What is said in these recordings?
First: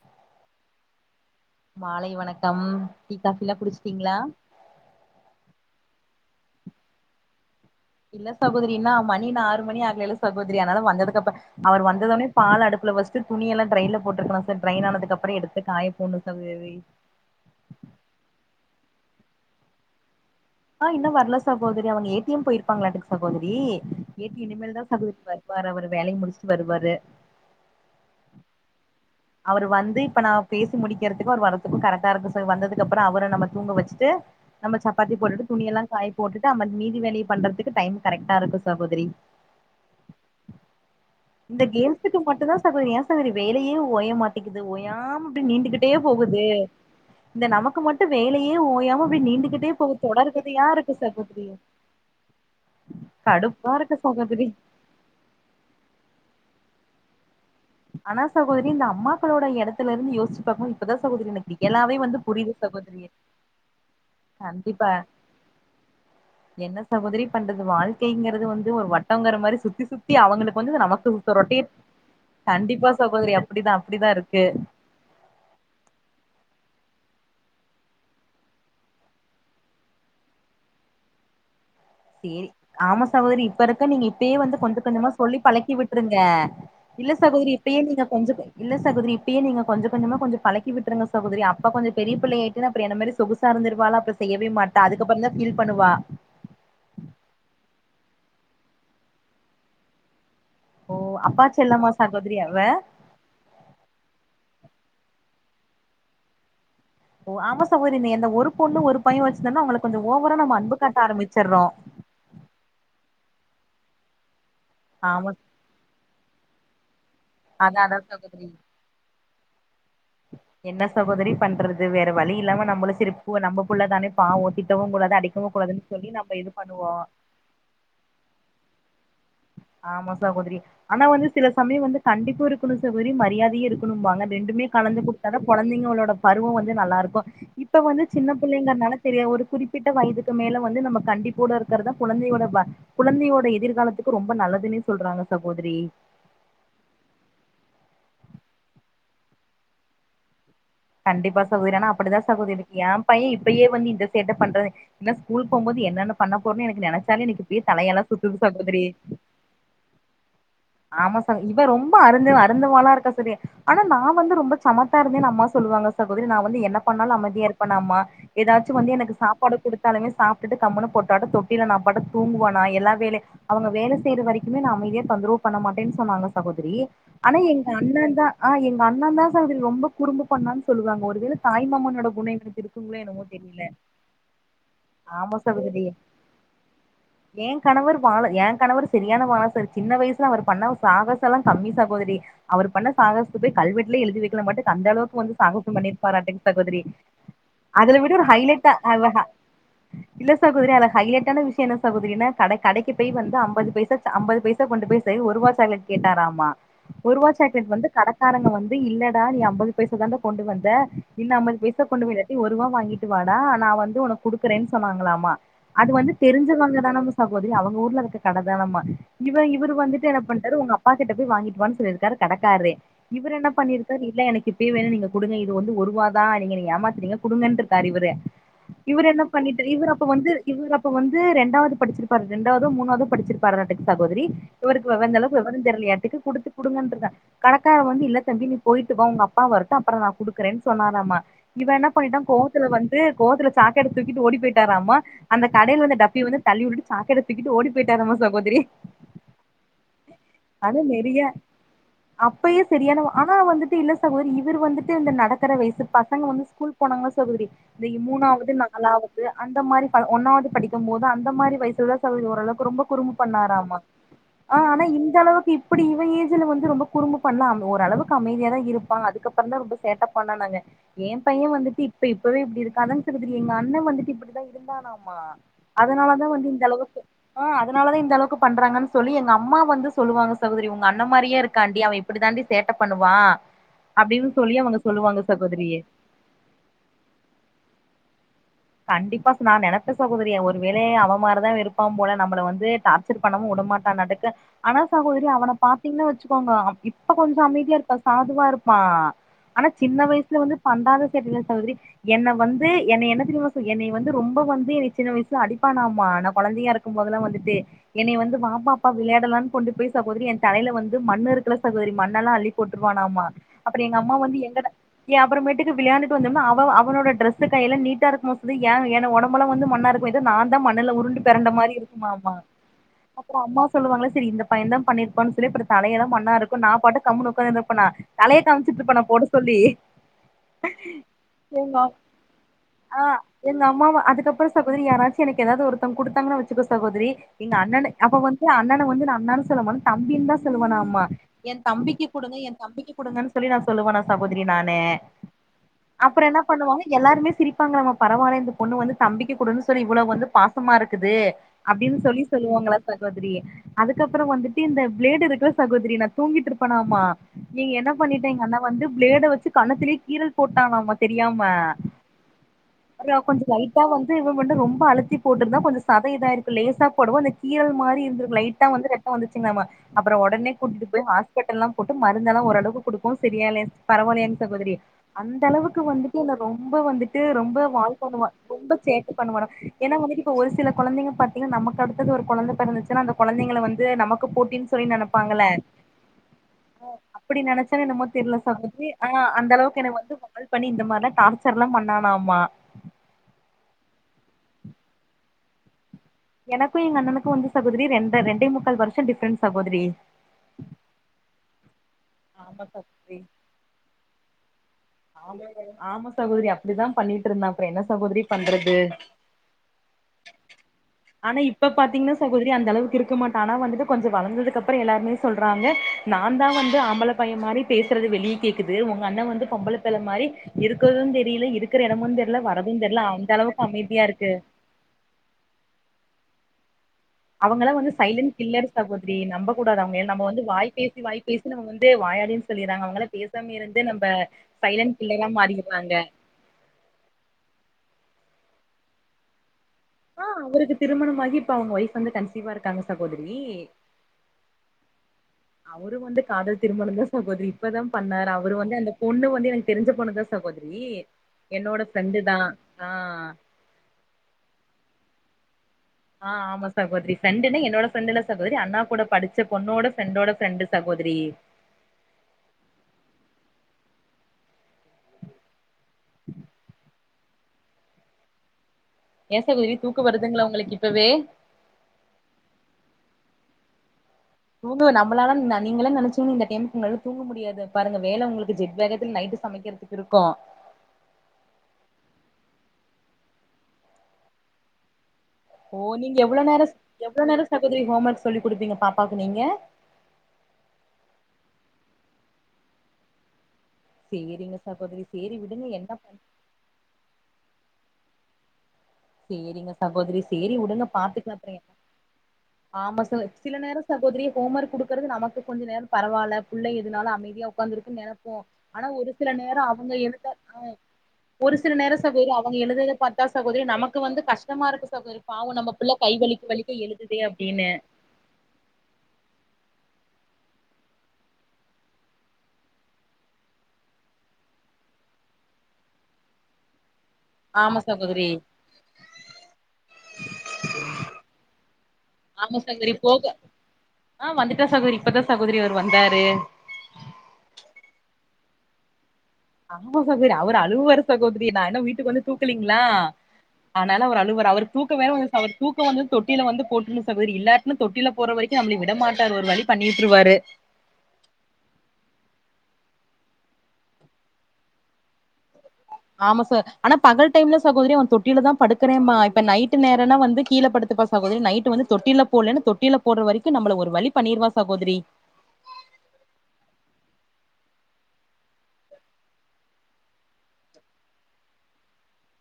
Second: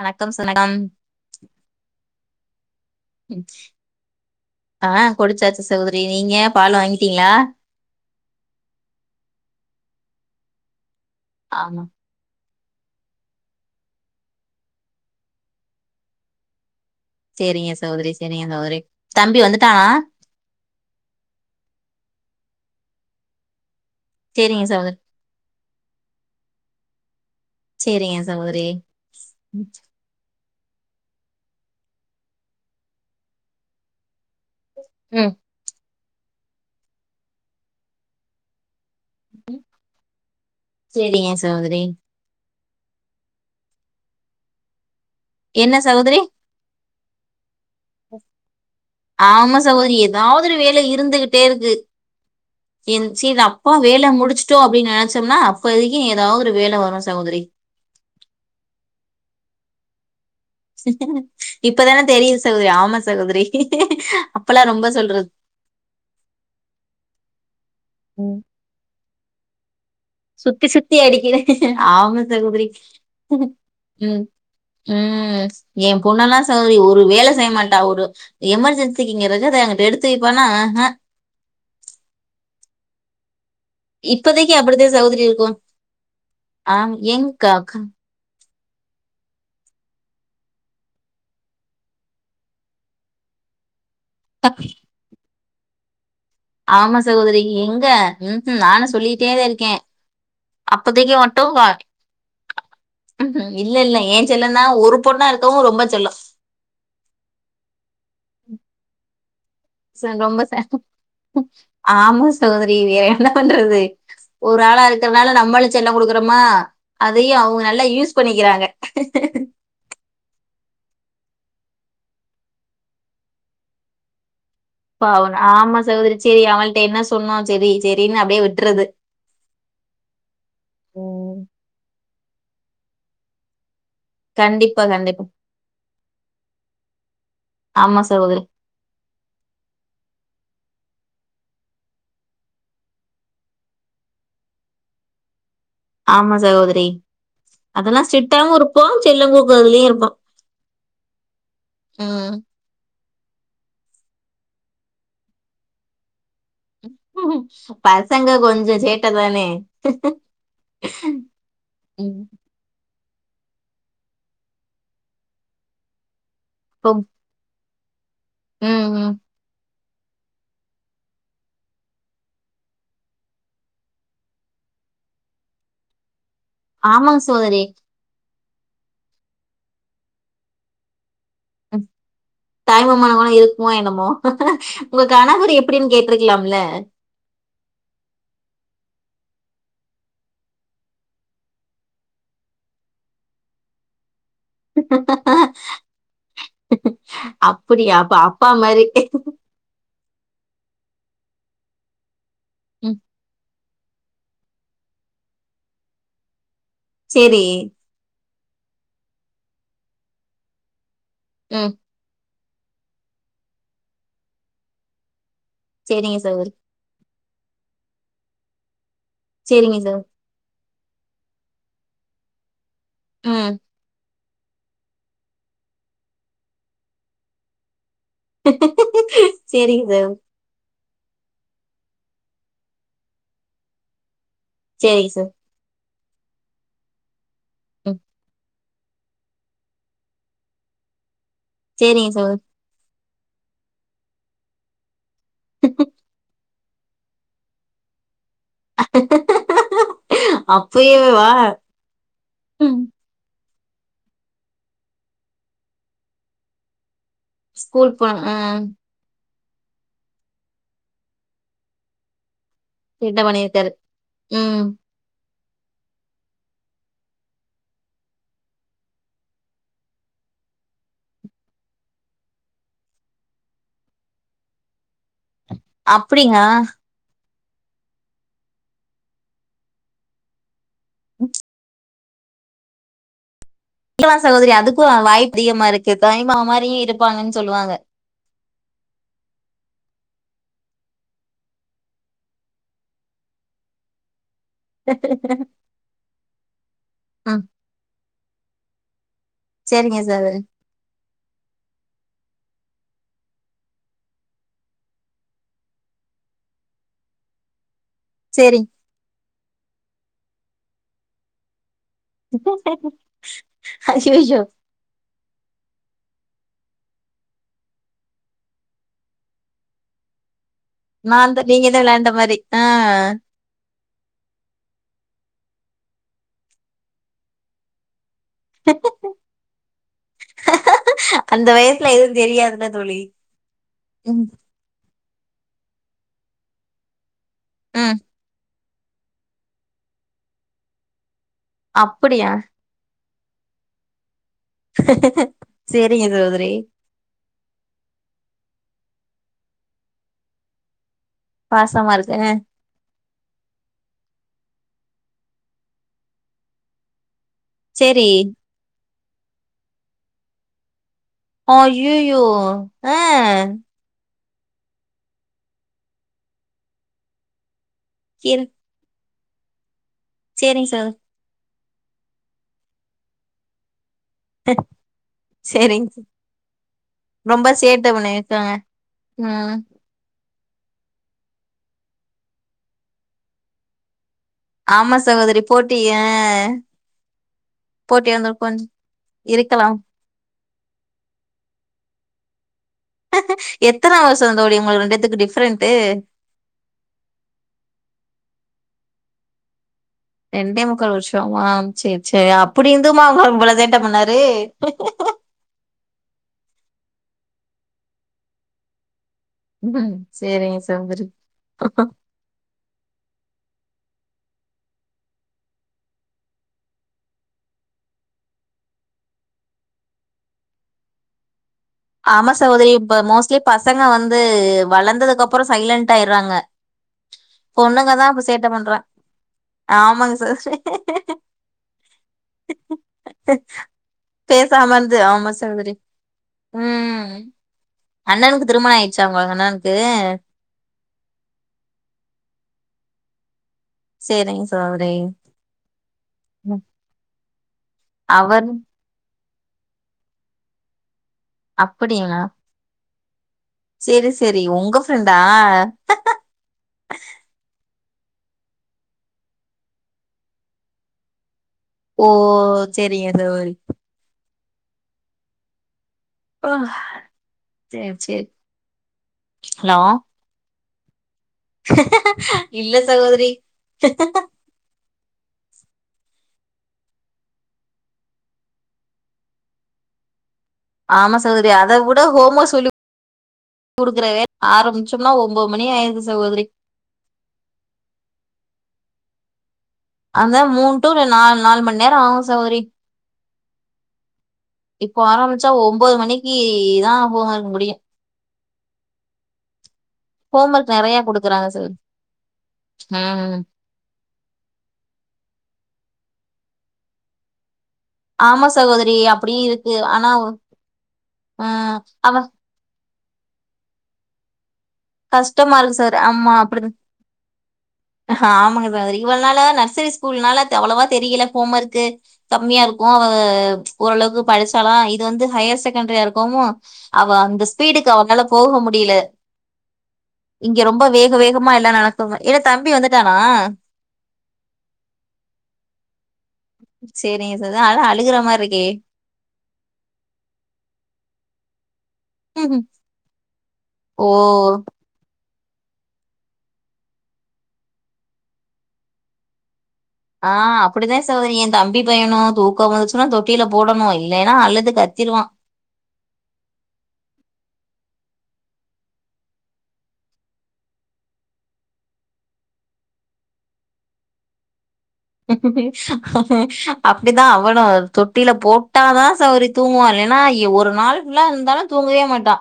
வணக்கம் சனகம் மாலை வணக்கம் டீ காஃபிலா குடிச்சிட்டிங்ளா ஆ குடிச்சாச்சு சகோதரி நீங்க பால் வாங்கிட்டிங்ளா இல்ல சகோதிரி இன்ன மணி இன்ன ஆறு மணி ஆகலிலா சகோதிரி அதனால வந்ததுக் கப்ற ஆமா அவர் வந்ததொனே பால் அடுப்புல வெச்ட்டு துணியெல்லா ட்ரெய்ன்ல போட்ருக்கன சர் டிரைன் ஆனதுக்கப்பற எடுத்து காய போடணு சகோதரி செரிங்க சகோதரி செரிங்க சகோதரி தம்பி வந்துட்டானா ஆ இன்னு வர்ல சகோதரி அவங்க ஏ டி எம் போயிருப்பாங்களாட்டுக்கு சகோதரி ஏட்டு இனிமேல்தா சகோதரி வருவாரு அவரு வேலைய முடிச்சுட்டு வருவாரு சரிங்க சகோதரி அவரு வந்து இப்ப நா பேசி முடிக்கிறதுக்கும் அவர் வரதுக்கும் கரெக்டா இருக்கு வந்ததுக்குப்புறம் அவர நம்ம தூங்க வச்சிட்டு நம்ம சப்பாத்தி ம் போட்டுட்டு துணி எல்லாம் காய் போட்டு அம ம நீதி வேலையை பண்றதுக்கு டைம் கரெக்டா இருக்கும் சகோதரி சரிங்க இந்த சகோதரி கேம்ஸக்கு மட்டும் தான் சகோதரி ஏன் சகோதரி வேலயே ஓயமாட்டேக்குது ஒய் யாம அப்படி என்ன நீண்டுக்கிட்டே சகோதரி போகுது இந்த நமக்கு மட்டும் வேலையே ஓயாம அப்படி ஆமா நீண்டுக்கிட்டே சகோதரி போகுது ஏதாவது ஒரு தொடர்கக்கதையா வேலை இருக்கு இருந்துகிட்டே சகோதரி இருக்கு என் சரி அப்பா கடுப்பா இருக்கு வேலை சகோதரி முடிச்சிட்டோம் வரு சகோதரி அனா சகோதரி இந்த அம்மாக்களோட இடத்துல இருந்து யோசிச்சு இப்பதான் சகோதரிக்கு எல்லாவே இப்பதானே வந்து தெரியுது புரியத ஆமா சகோதரி அப்பெல்லாம் ரொம்ப கண்டிப்பா சொல்றது என்ன சகோதரி பண்றது ம். வாழ்க்கைங்கிறது வந்து ஒரு வட்டங்கற மாரி சுத்தி சுத் சுத்தி சுத்தி அடிக்கிது ஆமா சகோதரி கண்டிப்பா சகோதரி உம் அப்டிதா அப்டிதா இருக்கு உம் என் பொண்ணல்லாம் சகோதரி ஒரு ஒரு வேலை செய்ய மாட்டா ஒரு எமர்ஜென்சிக்குங்க அத அங்கிட்ட எடுத்து வைப்பானா ஆஹா சேரி ஆமா சகோதரி இப்ப இருக்க நீங்க இப்பயே இப்பதைக்கு வந்து கொஞ்சம் அப்படித்தான் கொஞ்சமா சகோதரி சொல்லி இருக்கும். பழக்கி விட்டுருங்க ஆம் இல்ல சகோரி எங்கா இப்பயே க நீங்க கொஞ்ச இல்ல சகோதரி இப்பே நீங்க கொஞ்ச கொஞ்சமா கொஞ்சம் பழக்கி விட்டுருங்க சகோதரி அப்பா கொஞம் பெரியிள்ளையாகிட்டு அப்புற என்ன மெரி சொகுசா இருந்துருப்பால செய்யவே மாட்டே அதுக்கப்புறம் தான் ஃபீல் பண்ணுவா ஆமா சகோதரி எங்க ம்ம் நானும் சொல்லிட்டேதான் இருக்கேன் ஓ அப்பதக்க அப்பா மட்டும் செல்லமா சகோதரி அவ இல்ல இல்ல ஏன் செல்ல னா ஒரு பொண்ணா இருக்கவு ரொம்ப செல்லோ ஓ ஆமா சகோதிரி நீ எந்த ஒரு பொண்ணு ஒரு பைய வச் ச ரொம்ப ச ஆமா சகோதரி வேற என்ன பண்றது ஒரு ஆளா ஆமா இருக்கற்னால நம்மலு செல்லம் கொடுக்க றம்மா அதயு அவுங்க அதா நல்லா அதா யூஸ் சகோதரி பண்ணிக்கிறாங்க என்ன சகோதரி பண்றது வேற வலி இல்லாம நம்பலு சிரிப்பு நம்ம புள்ள தான பாவோ திட் பா அவன ஆமா சகோதரி சேரி அவள்ட பண்ணுவோ என்ன சொன்னோ சேரி சேரின்னு அப்டே விட்றது ஆமா சகோதிரி ஆனா வந்து ம் சில சமயோ வந்து கண்டிப்பும் இருக்கணு சகோரி மரியாதியு இருக் குணும்பாங்க ரெண்டுமே கண்டிப்பா கலந்து கண்டிப்பா குடுத்தா தா கொழந்தைகளோட பருவோ வந்து நல்லாருக்கு இப்ப ஆமா வந்து சின்ன சகோதரி புள்ளைங்கர்னால தெரியா ஒரு குறிப்பிட்ட வயதுக்கு மேல வந்து நம்ம கண்டிப் கூட இருக்கறதுத கொழந்தையோட வ குழந்தையோட எதிர்காலத்துக் ரொம்ப நல்லதுன்னே சொல்றாங்க ச ஆமா சகோதரி அதெல்லா சிட்டவு இருக்கோ செல்லோ குடுக்கறதுலயு இருப்பா கண்டிப்பா சகோரி ஆனா அப்டிதா சகோதரி இருக்கு ஏன் பைய இப்பயே வந்து இந்த சேட்ட பண்றது இன்னோ ஸ்கூல் போபோது என்னென்ன பண்ண போறேன்னு எனக்கு நெனச்சாலே எனக்கு இப்பவே தலையெல்லா பசங்க சுத்துது கொஞ்சம் சகோதரி சேட்ட தானே! ஆமா சகோரி இவ ரொம்ப ம் அருந்த அருந்தவால இருக்கா ரி ஆனா நா வந்து ரொம்ப சமத்தா இருந்தேனு அம்மா சொல்லுவாங்க சகோ தரி நா வந்து என்ன இப்போ பண்ணாலு அமைதியா இருப் பேனாமா ஏதாச்சு ம், வந்து ம். எனக்கு சாப்பாடு குடுத் டாலுமே சாப்டுட்டு கம்முனு பொட்டாடோ தொட்டில நா பாட்டு தூங்குவேனா எல்லா வேல அவுங்க வேல செய்ற வரைக்குமே நா அமைதியா தொந்துருவ் பண்ண மாட்டேன் சொன்னாங்க சகோதிரி ஆமாங்க ஆனா சகோதரி. எங்க அண்ணன் தா ஆஹ் எங்க அண்ணே தா சகோதரி ரொம்ப குறும்பு பண்ணோன்னு சொல்லுவாங்க ஒருவேல ம் தாய்மாமனோட குணோ இவனுக்கு இருக்குங்களோ என்னமோ தாய்மாமனம்லாம் தெரில இருக்குமோ என்னமோ! உங்க கணவர் எப்படின்னு கேட்டிருக்கலாம்ல! ஏன் கணவர் வாழ என் கணவர் செரியான வால் சாரி சின்ன வயசுல அவர் பண்ண சாகசம்லா கம்மி சகோதரி அவர் பண்ண சாகசத்து போய் கல்வெட்டுல எழுதி வை மட்டு அந்த அளவுக் சாகசோ பண்ணி இருப்பாராட்டோங் சாகோதரி அப்படியா! அதுல விட அப்ப ஒரு அப்பா ஹைலைட்டா மாரி. இல்ல சகோதரி அதுல ஹைலைட்டான விஷயோ என்ன சகோதிரி என்ன கட கடைக்கி ம் போய் வந்து ஐம்பது பைஸ் ஐம்பது பைசா கொண்டு பேய் செய் ஒருவா சாக்லேட் கேட்டாராமா ஒருவா சரி. சாக்லேட் வந்து கட காரவங்க வந்து இல்லடா நீ ஐம்பது பைசா தான்டா கொண்டு வந்த இன்னும் ஐம்பது ம் பைசா கொண்டு ஒரு ரூபா வாங்கிட்டு வாடா நா வந்து உனக்கு குடுக்குறேன்னு சொன்னாங்களாமா அது வந்து சரிங்க சகோதரி. தெரிஞ்சவங்கதான சாகோதரி அவுங்க ஊர்ல இருக்க கடதானமா இவே இவரு சரிங்க சகோ வந்துட்டு என்ன பண்றாரு உங்க அப் பாக்கிட்ட போய் வாங்கிட்டு வான்னு சொல்லிருக்கரு கடக்காரு இவர் என்ன ம் பண்ணி இருக்காரு இல்ல எனக் இப்பையே வேணு நீங்க குடுங்க இது வந்து ஒருவாருவா தா நீங்க நீங்க ஏமாத்துறீங்க குடுங்க தார் இவுரு இவுரு என்ன பண்ணிட்டு சரிங்க இவுரு அப்ப சகோ வந்து இவுர அ இப்ப வந்து ரெண்டாவது படிச்சிருப்பாரு ரெண்டாவுதோ மூணாவுதோ படிச்சிருப்பாரு நட்டுக்கு சகோதரி சரிங்க சகோ இவருஅந்தளவு விவரம் தெரியலையா க்கு குடுத்து குடுங்கன்றேன் கடைக்காரன் ம் வந்து இல்ல தம்பி போயிட்டு வாங்க அப்பா வருது அப்புறம் நான் குடுக்குறேன்னு சொன்னாராம்மா இவ என்ன சரிங்க பண்ணிட்டான் சகோதரி. கோவத்துல வந்து கோவத்துல சாக்க எடுத்து தூக்கிட்டு ஓடி போயிட்டாராமா அந்த கடையில் வந்து டப்பி வந்து தள்ளி விட்டு சாக்கோடு எடுத்து ஓடி போயிட்டாராம்மா கோதிரி அது நிறைய அப்பயேவா அப்பேயே ம். சரியான ஆனா வந்து [unintelligible] இவர் வந்துட்டு இந்த நடக்கிற வயசு பசங்க வந்து ஸ்கூல் போனாங்க ரி நீ ஸ்கூல் போன ஆ மூணாவது நான் நாலாவது அந்த மாதிரி ஒன்னாவது படிக்கும் போது அந்த மாதிரி வயசு தான் ச ஓரளவு ரொம்ப குறும்பு கிண்டல் பண்ணிருக்காரு. பண்ணாராமா ம். ஆனா இந்த அளவுக்கு இப்படி இவன் ஏஜ்ல வந்து ரொம்ப குறும்பு பண்ணா ஓரளவுக்கு அமைதியா தான் இருப அதுக்கப்புறம் தான் ரொம்ப சேட்டே பண்ணுனதே என் பையன் வந்துட்டு இப்ப இப்பவே இப்படி இருக்கான் எங்க அண்ணன் வந்துட்டு இப்படித்தான் இருந்தானாமா ஆமா அதனாலதான் அப்டிங்க வந்து இந்த அளவுக்கு ஆஹ் அதனாலதான் இந்த அளவுக்கு பண்றாங்கன்னு சொல்லி எங்க அம்மா வந்து சொல்லுவாங்க சகோதரி உங் அந்த மாதிரியே இருக்காண்டி அவ அப்படி தாண்டி சேட்ட பண்ணுவா இல்ல அப்டின்னு சகோதரி சொல்லி அவங்க அதுக்கும் சொல்லுவாங்க வாய்ப்பு அதிகமா சகோதரி இருக்கு தாய் மாமா மாதிரி இருப்பாங்கன்னு சொல்லுவாங்க கண்டிப்பா நான் நெனச்சேன் சகோதரியே ஒரு வேலைய அவ மாதிரிதான் இருப்பான் போல நம்ல வந்து டார்ச்சர் பண்ணாம உடமாட்டான் போல இருக்கு ஆனா சகோதரி அவனை பாத்தீங்கன்னா வச்சுக்கோங்க இப்ப ம் கொஞ்சம் அமைதியா இருக்கான் சும்மா இருப்பான் ஆனா சின்ன சரிங்க வயசுல சகோதரி வந்து பந்தாவே தெரியலே சகோதரி என்னெ வந்து என்னெ என்ன தெரியுமா என்னை வந்து ரொம்ப வந்து என்னை சின்ன வயசுல அடிப்பானாமா நான் குழந்தையா இருக்கும்போதுதெல்லாம் வந்துட்டு என்னை வந்து வா சரிங் பாப்பா விளையாடலான்னு கொண்டு போய் சகோதரி என் தலையில வந்து மண்ணு இருக்குற சகோதரி மண்ணெல்லாம் அள்ளி போட்டுருவானாமா அப்பறம் எங்க அம்மா வந்து அய்யய்யோ! என்கிட்ட அப்பறமேட்டுக்கு விளையான்டு அவ அவனோட டிரெஸ் கையில நீட்டா இருக்கும் ஏ என் ஒடம்பெல்லாம் வந்து மண்ணா இருக்கும் நான் மண்ணுல உருண்டு நான் தான் பெறண்ட நீங்க மாதிரி தான் விளையாண்ட இருக்குமாமா மாரி ஆ அப்புறம் அம்மா சொல்லுவாங்களா சரி இந்த பையன் தான் பண்ணிருப்பான் அப்படியே தலையெல்லாம் மண்ணா இருக்கும் நான் மட்டும் கம்முனு உட்கார்ந்திருப்பேனா தலைய காமிச்சிட்டு இருப்பனா போட சொல்லி அந்த ஏமா வயசுல எதுவும் தெரியாதுல்ல தோழி. ஆ எங்க அம்மாவ ம், அதுக்கப்றோ சகோதரி யாராச்சு எனக்கு ஏதாவது ஒருத்தவங்க குடுத்தாங்கனா வச்சுகோ சகோதரி எங்க அண்ண ம் அவ வந்து அ அண்ணன வந்து நா அண்ணானு சொல்லாம தம்பின்னுதா சொல்லுவணாமா எ தம்பிக்கு அப்டியா? குடுங்க எ தம்பிக்கு குடுங்கனு சொல்லி நா சொல்லுவனா சகோதரி நானு சரிங்க அப்பறோ என்ன சகோதரி பண்ணுவாங்க எல்லாருமே சிரிப்பாங்களாமா பரவால்ல இந்த பொண்ணு வந்து தம்பிக்கு குடுன்னு சொல்லி இவ்வளவு வந்து பாசமா இரு க்குது பாசமா அப்டின்னு இருக்கு. சொல்லி ஆ சொல்லுவாங்களா சகோதரி அதுக்கப்பற வந்துட்டு இந்த பிளேடு இருக்குல்ல சகோதரி நா தூங்கிட்டு இருப்பனாமா எ என்ன சரி. பண்ணிட்டா எங்க அண்ணா வந்து பிளேட வச்சு கன்னதுலே கீறல் போட்டானாமா அய்யையோ, அ அப்றோ கொஞ்சோ லைட்டா வந் து இவ மட்டு ரொம்ப அழுத்தி போட்டுருந்தா கொஞ்சோ சதை இதாயிருக்கு லேசா போடவு அந்த கீறல் மாரி இருந்துருக்கு கிர் லைட்டா வந்து ரத் வந்துச்சுங்கலாமா அப்பற ஒடனே சரிங்க சகோதரி. கூட்டிட்டுப் போய் ஹாஸ்பிடல் எல்லாம் போட்டு மருந்தெல்லாம் ஓரளவுக்கு கொடுக்கவும் சரியாலே பரவால்லாங்க சகோதரி அந்த அளவுக்கு சேரிங் ச வந்துட்டு இ ரொம்ப வந்துட்டு ரொம்ப சேட்ட வாய் பண்ணுவா பண்ணிருக்காங்க ரொம்ப சேட்ட பண்ணுவாடா ம் ஏனா வந்துட்டு ஒரு சில கொழந்தைங்க பாத்திங்கனா நமக்கு அடுத்தது ஒரு கொழந்த பெறந்துச்சுனா அந்த கொழந்தைங்கள வந்து நமக் கு போட்டின் சொல்லி ஆமா சகோதரி நெனப்பாங்கல போட்டி ஆ அப்பிடி நெனைச்சனோ என்னமோ போட்டி வந்து தெர்ல கொஞ்ச சகோதிரி ஆனா இருக்கலாம் அந்தளவுக்கு எனக்கு வந்து வால் பண்ணி இந்த மார்லா டார்ச்சர்லா பண்ணா ஆமா எத்தன வருசந்தோழி உங்க ரெண்டு பேத்துக்கு டிஃபரெண்ட்டு எனக்கு எங்க அண்ணனுக்கு வந்து சகோதிரி ரெண்டு ரெண்டே முக்கா வருஷ டிஃப்ரெண்ட் சகோதிரி ரெண்டே முக்கால் வருஷமா சேரி சேர் ஆமா அப்புடி இருந்துமா சகோதரி அவுரு இவ்ளோ சேட்ட பண்ணாரு ஆம சகோதிரி அப்டிதா பண்ணிட்ருந்தா அப்றோ என்ன சகோதிரி பண்றது ம் சேரிங்க சகோதரி ஆனா இப்ப பாத்தீங்கன்னா சகோதிரி அந்த அளவுக்கு இருக்க மாட்டா ஆனா வந்துடு கொஞ்சோ வளந்ததுக்கு அப்றோ எல்லாருமே சொல்றாங்க நான்தா வந்து ஆம்பள பைய மாரி பேசுறது வெளிய கேக்குது ஒங்க அண்ணே வந்து பொம்பள மாறி இருக்குறது தெரில இருக் ஆமா சகோதிரி இப்ப மோஸ்லி பசங்க அமைதியா இருக்கு வந்து வளந்ததுக்கு அப்றோ சைலன்டாய்ற்றாங்க அவுங்கல்லா வந்து சைலண்ட் கில்லர் பண்றா சகோதிரி நம்ப கூடாது அவுங்க ஆமாங்க நம்ம வந்து சகோதரி வாய் பேசி வாய் பேசி நம்ம வந்து வாயாடின் சொல்லிறாங்க அவுங்கல்லா பேசாமயேருந்து நம்ப பேசாம சைலண்ட் இருந்து கில்லரா ஆமா சகோதரி மாறிட்றாங்க ம் அண்ணனுக்கு திருமணோ ஆயிட்ச்சாங் ஒங்க அண்ணன் ஆ அவுருக்கு திருமணமாகி இப்ப அவங்க ஒய்ஃப் வந்து கன்சிவா இருக்காங்க சகோதிரி சேரிங்க சகோதரி அவுரும் வந்து காதல் ம். திருமணம் தா சகோதிரி இப்பதா பண்ணாரு அவர் அவரு வந்து அந்த பொண்ணு வ வந்து எனக்கு தெரிஞ்ச பொண்ணுதா சகோதிரி என்னோட ஃபிரண்டுதா ஆ அ செரி செரி உங்க பிரெண்டா ஆ ஆமா சகோதிரி ஃபிரெண்டுன்னா என்னோட ஃபிரெண்டில்ல சகோதிரி அண்ணா கூட படிச்ச பொண்ணோட ஃபிரெண்டோட ஃபிரெண்டு சகோதிரி ஓ செரி எத வரி ஆ சேரி சேரி ஏ சகோதரி ஹலோ தூக்க வருதுங்ளா உங்களுக் இப் வே இல்ல சகோதரி தூங்குவ நம்பளால நா நீங்களே நெனச்சீங்க இந்த டைமுக்கு உங்களால தூங்க முடியாது பாருங்க வேல உங்களுக்கு ஜெட் வேகத்தில் நைட்டு சமைக்கிறதுக் இருக்கு ஆமா சகோதரி அத கூட ஹோமோ சொல்லி குடுக்குறவே ஆரம்பிச்சு ஓ நீங்க எவ்ளோ நேர எவ்ளோ நேர சகோதரி ஹோம் ஒர்க் சொல்லி குடுப்பீங்க பாப் பாக்கு நீீங்க அந்த மூண் டூ இல்ல நால் நால் மண் நேரோ ஆகு சகோதரி சேரிங்க இப்போ சகோதரி சேரி ஆரம்மிச்சா விடுங்க என்ன ஒம்போது பண் மணிக்கு தா ஹோம்வொர்க் முடியு சரிங்க சகோதரி ஹோம் சரி ஒர்க் விடுங்க நெறைய பாத்துக்கல குடுக்குறாங்க அப்புற சகோதரி ஆமா ம் சில நேரம் சகோதரி ஹோம் ஒர்க் கொடுக்குறது நமக்கு கொஞ்ச நேரம் பரவாயில்ல புள்ளை இதனால அமைதியாக வந்திருக்கு நினைப்போம் ஆமா ஆனா சகோதரி ஒரு சில அப்டியு நேரம் இருக்கு அவங்க ஆனா எழுத ஆ ஒரு சில அவ நேரத்துல அவங்க எழுத [unintelligible] இதுக்கு வந்து கஷ்டம் கஷ்டமா இருக்கு சகோதரி பாவம் கஷ்டமா நம்ம இருக்கு புள்ள கை வலி வலிக்க எழுதுதே அப்படின்னு ஆ ஆமாங்க இவ்வளவு நாளா நர்சரி ஸ்கூல்னால அவ்வளவா தெரியல ஹோம் ஒர்க்கு கம்மியா இருக்கும் ஓரளவுக்கு படிச்சரலாம் இது வந்து ஹையர் செகண்டரியா இருக்கவும் அவ அந்த ஆமா ஸ்பீடுக்கு அவளால சகோதரி போக முடியல இங்க ரொம்ப வேக வேகமா எல்லாம் நடக்குங்க ஆமா சகோதரி போக ஆ வந்துட்டா சகோதரி இப்பதான் சகோதரி அவர் வந்தாரு சேரிங்க சகோதரி [unintelligible] ஆமா சகோதரி அவரு அழுவார் சகோதரி நான் இன்னும் வீட வீட்டுக்கு வந்து ம்ஹும். தூக்கலீங்களா அதனால ஓ அவரு அழுவாரு அவரு தூக்க வேற வந்சு அவரு தூக்க வந்து தொட்டில வந்து போட்டுன்னு சகோதரி இல்லாட்டி தொட்டில போற வரைக்கு நம்மள விட மாட்டார் ஒரு வழி பண்ணி விட்ருவாரு ஆஹ் அப்படித்தா சகோதரி ஏ தம்பி பையனு தூக் தூக்க வந்துச்சுன்னா தொட்டியில போடணு இல்லைன்னா அழுது கத்திருவா ஆமா சார் ஆனா பகல் டைம்ல சகோதரி தொட்டில தா படுக்கறேன்பா இப்ப நைட்டு நேரம்நா வந்து கீழ படுத்துப்பா சகோதரி நைட் வந்து தொட்டில போடல தொட்டில போடுற வரைக்கு நம்ம ஒரு வழி பண்ணிருவா சகோதரி அப்டிதா அவனு தொட்டில போட்டாதா சகோதரி தூங்குவா இல்லனா எ ஒரு நாள் ஃபுல்லா இருந்தாலு தூங்கவே மாட்டா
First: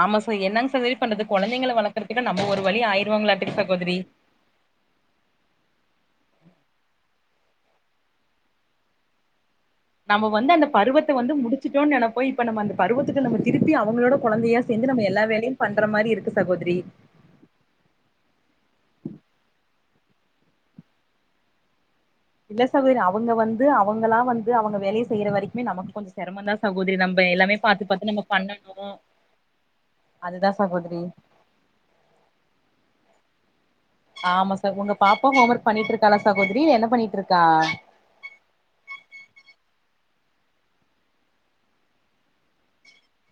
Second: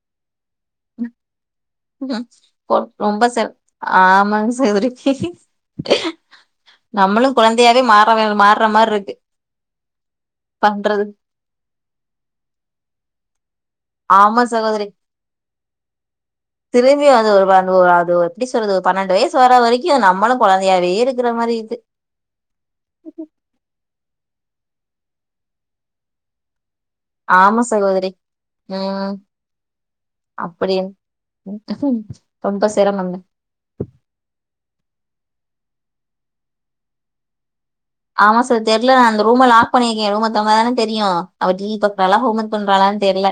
ஆமா ச என்னங்க சகோதரி பண்றது கொழந்தைங்கள வளக்கறதுக்கு நம்ம ஒரு வழி ரொம்ப சல் ஆயிருவாங்களாட்டுக்கு சகோதரி ஆமாங்க சகோதரி நம்மளும் குழந்தையாவே மாற வே மார்ற மாரிருக்கு நம்ம வந்து அந்த பருவத்தை வந்து முடிச்சுட்டோம்னு நெனைப்போ இப்ப நம்ம அந்த பருவத்துக்கு நம்ம திருப்பி அவங்களோட ஆமா கொழந்தையா சகோதரி சேந்து நம்ம எல்லா வேலையு பண்ற மாரி இருக்கு சகோதரி திரும்பி வந்து ஒரு [unintelligible] அது எப்படி சொல்றது பன்னெண்டு வயசு வர வரைக் [unintelligible] நம்மளு கொழந்தையாவே இருக்கிற மாரி இருக்கு இல்ல சகோதரி அவங்க வந்து அவங்களா வந்து அவங்க வேலையை செய்யற வரைக்குமே நமக்கு கொஞ்ச செரமந்தா சகோதரி நம்ம எல்லாமே ஆமா பாத்து பாத்து சகோதரி நம்ம பண்ணணு உம் அதுதா அப்படிய சகோதரி ரொம்ப சிரமந்தா ஆமா சார் உங்க பாப்பா ஹோம் ஒர்க் பண்ணிட்டு இருக்காலா சகோதரி என்ன பண்ணிட்ருக்கா ஆமா சார் தெரியல நா அந்த ரூம் லாக் பண்ணிருக்க ரூமை துறந்தாதானே தெரியு அவ டி வி பாக்கராலா ஹோம் வொர்க் பண்றாளான்னு தெரில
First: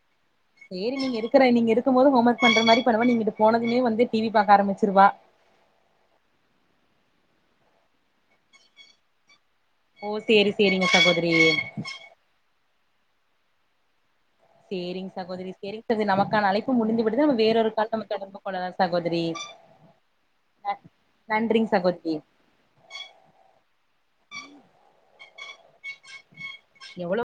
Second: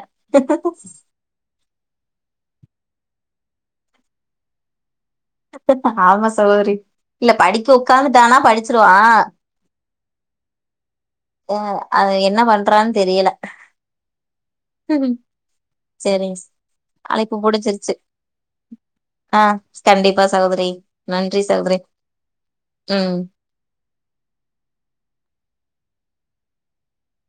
சேரி நீங்க இருக்கற நீங்க இருக்கு போது ஹோம் ஒர்க் பண்ற மாதிரி ப நீங்க இங்கிட்டு போனதுமே வந்து டி வி பாக்க ஆரம்பிச்சிருவா ஆமா சகோதரி இல்ல படிக்க உக்காந்துட்டானா படிச்சிருவா ஓ சரி சரிங்க சகோ ம் அவ என்ன பண்றான் தெரியல சேரிங் ம்ஹும். சகோதரி சேரிங் சரிங்க நமக்கான அழைப்பு முடிஞ்சு விடுது அழைப்பு வேறொரு கால் புடிச்சிருச்சு நம்ம தொடர்பு கொள்ளலா சகோதரி ஆ கண்டிப்பா சகோதரி ந நன்றி நன்றிங் சகோதரி சகோதிரி ம் எவ்வளொ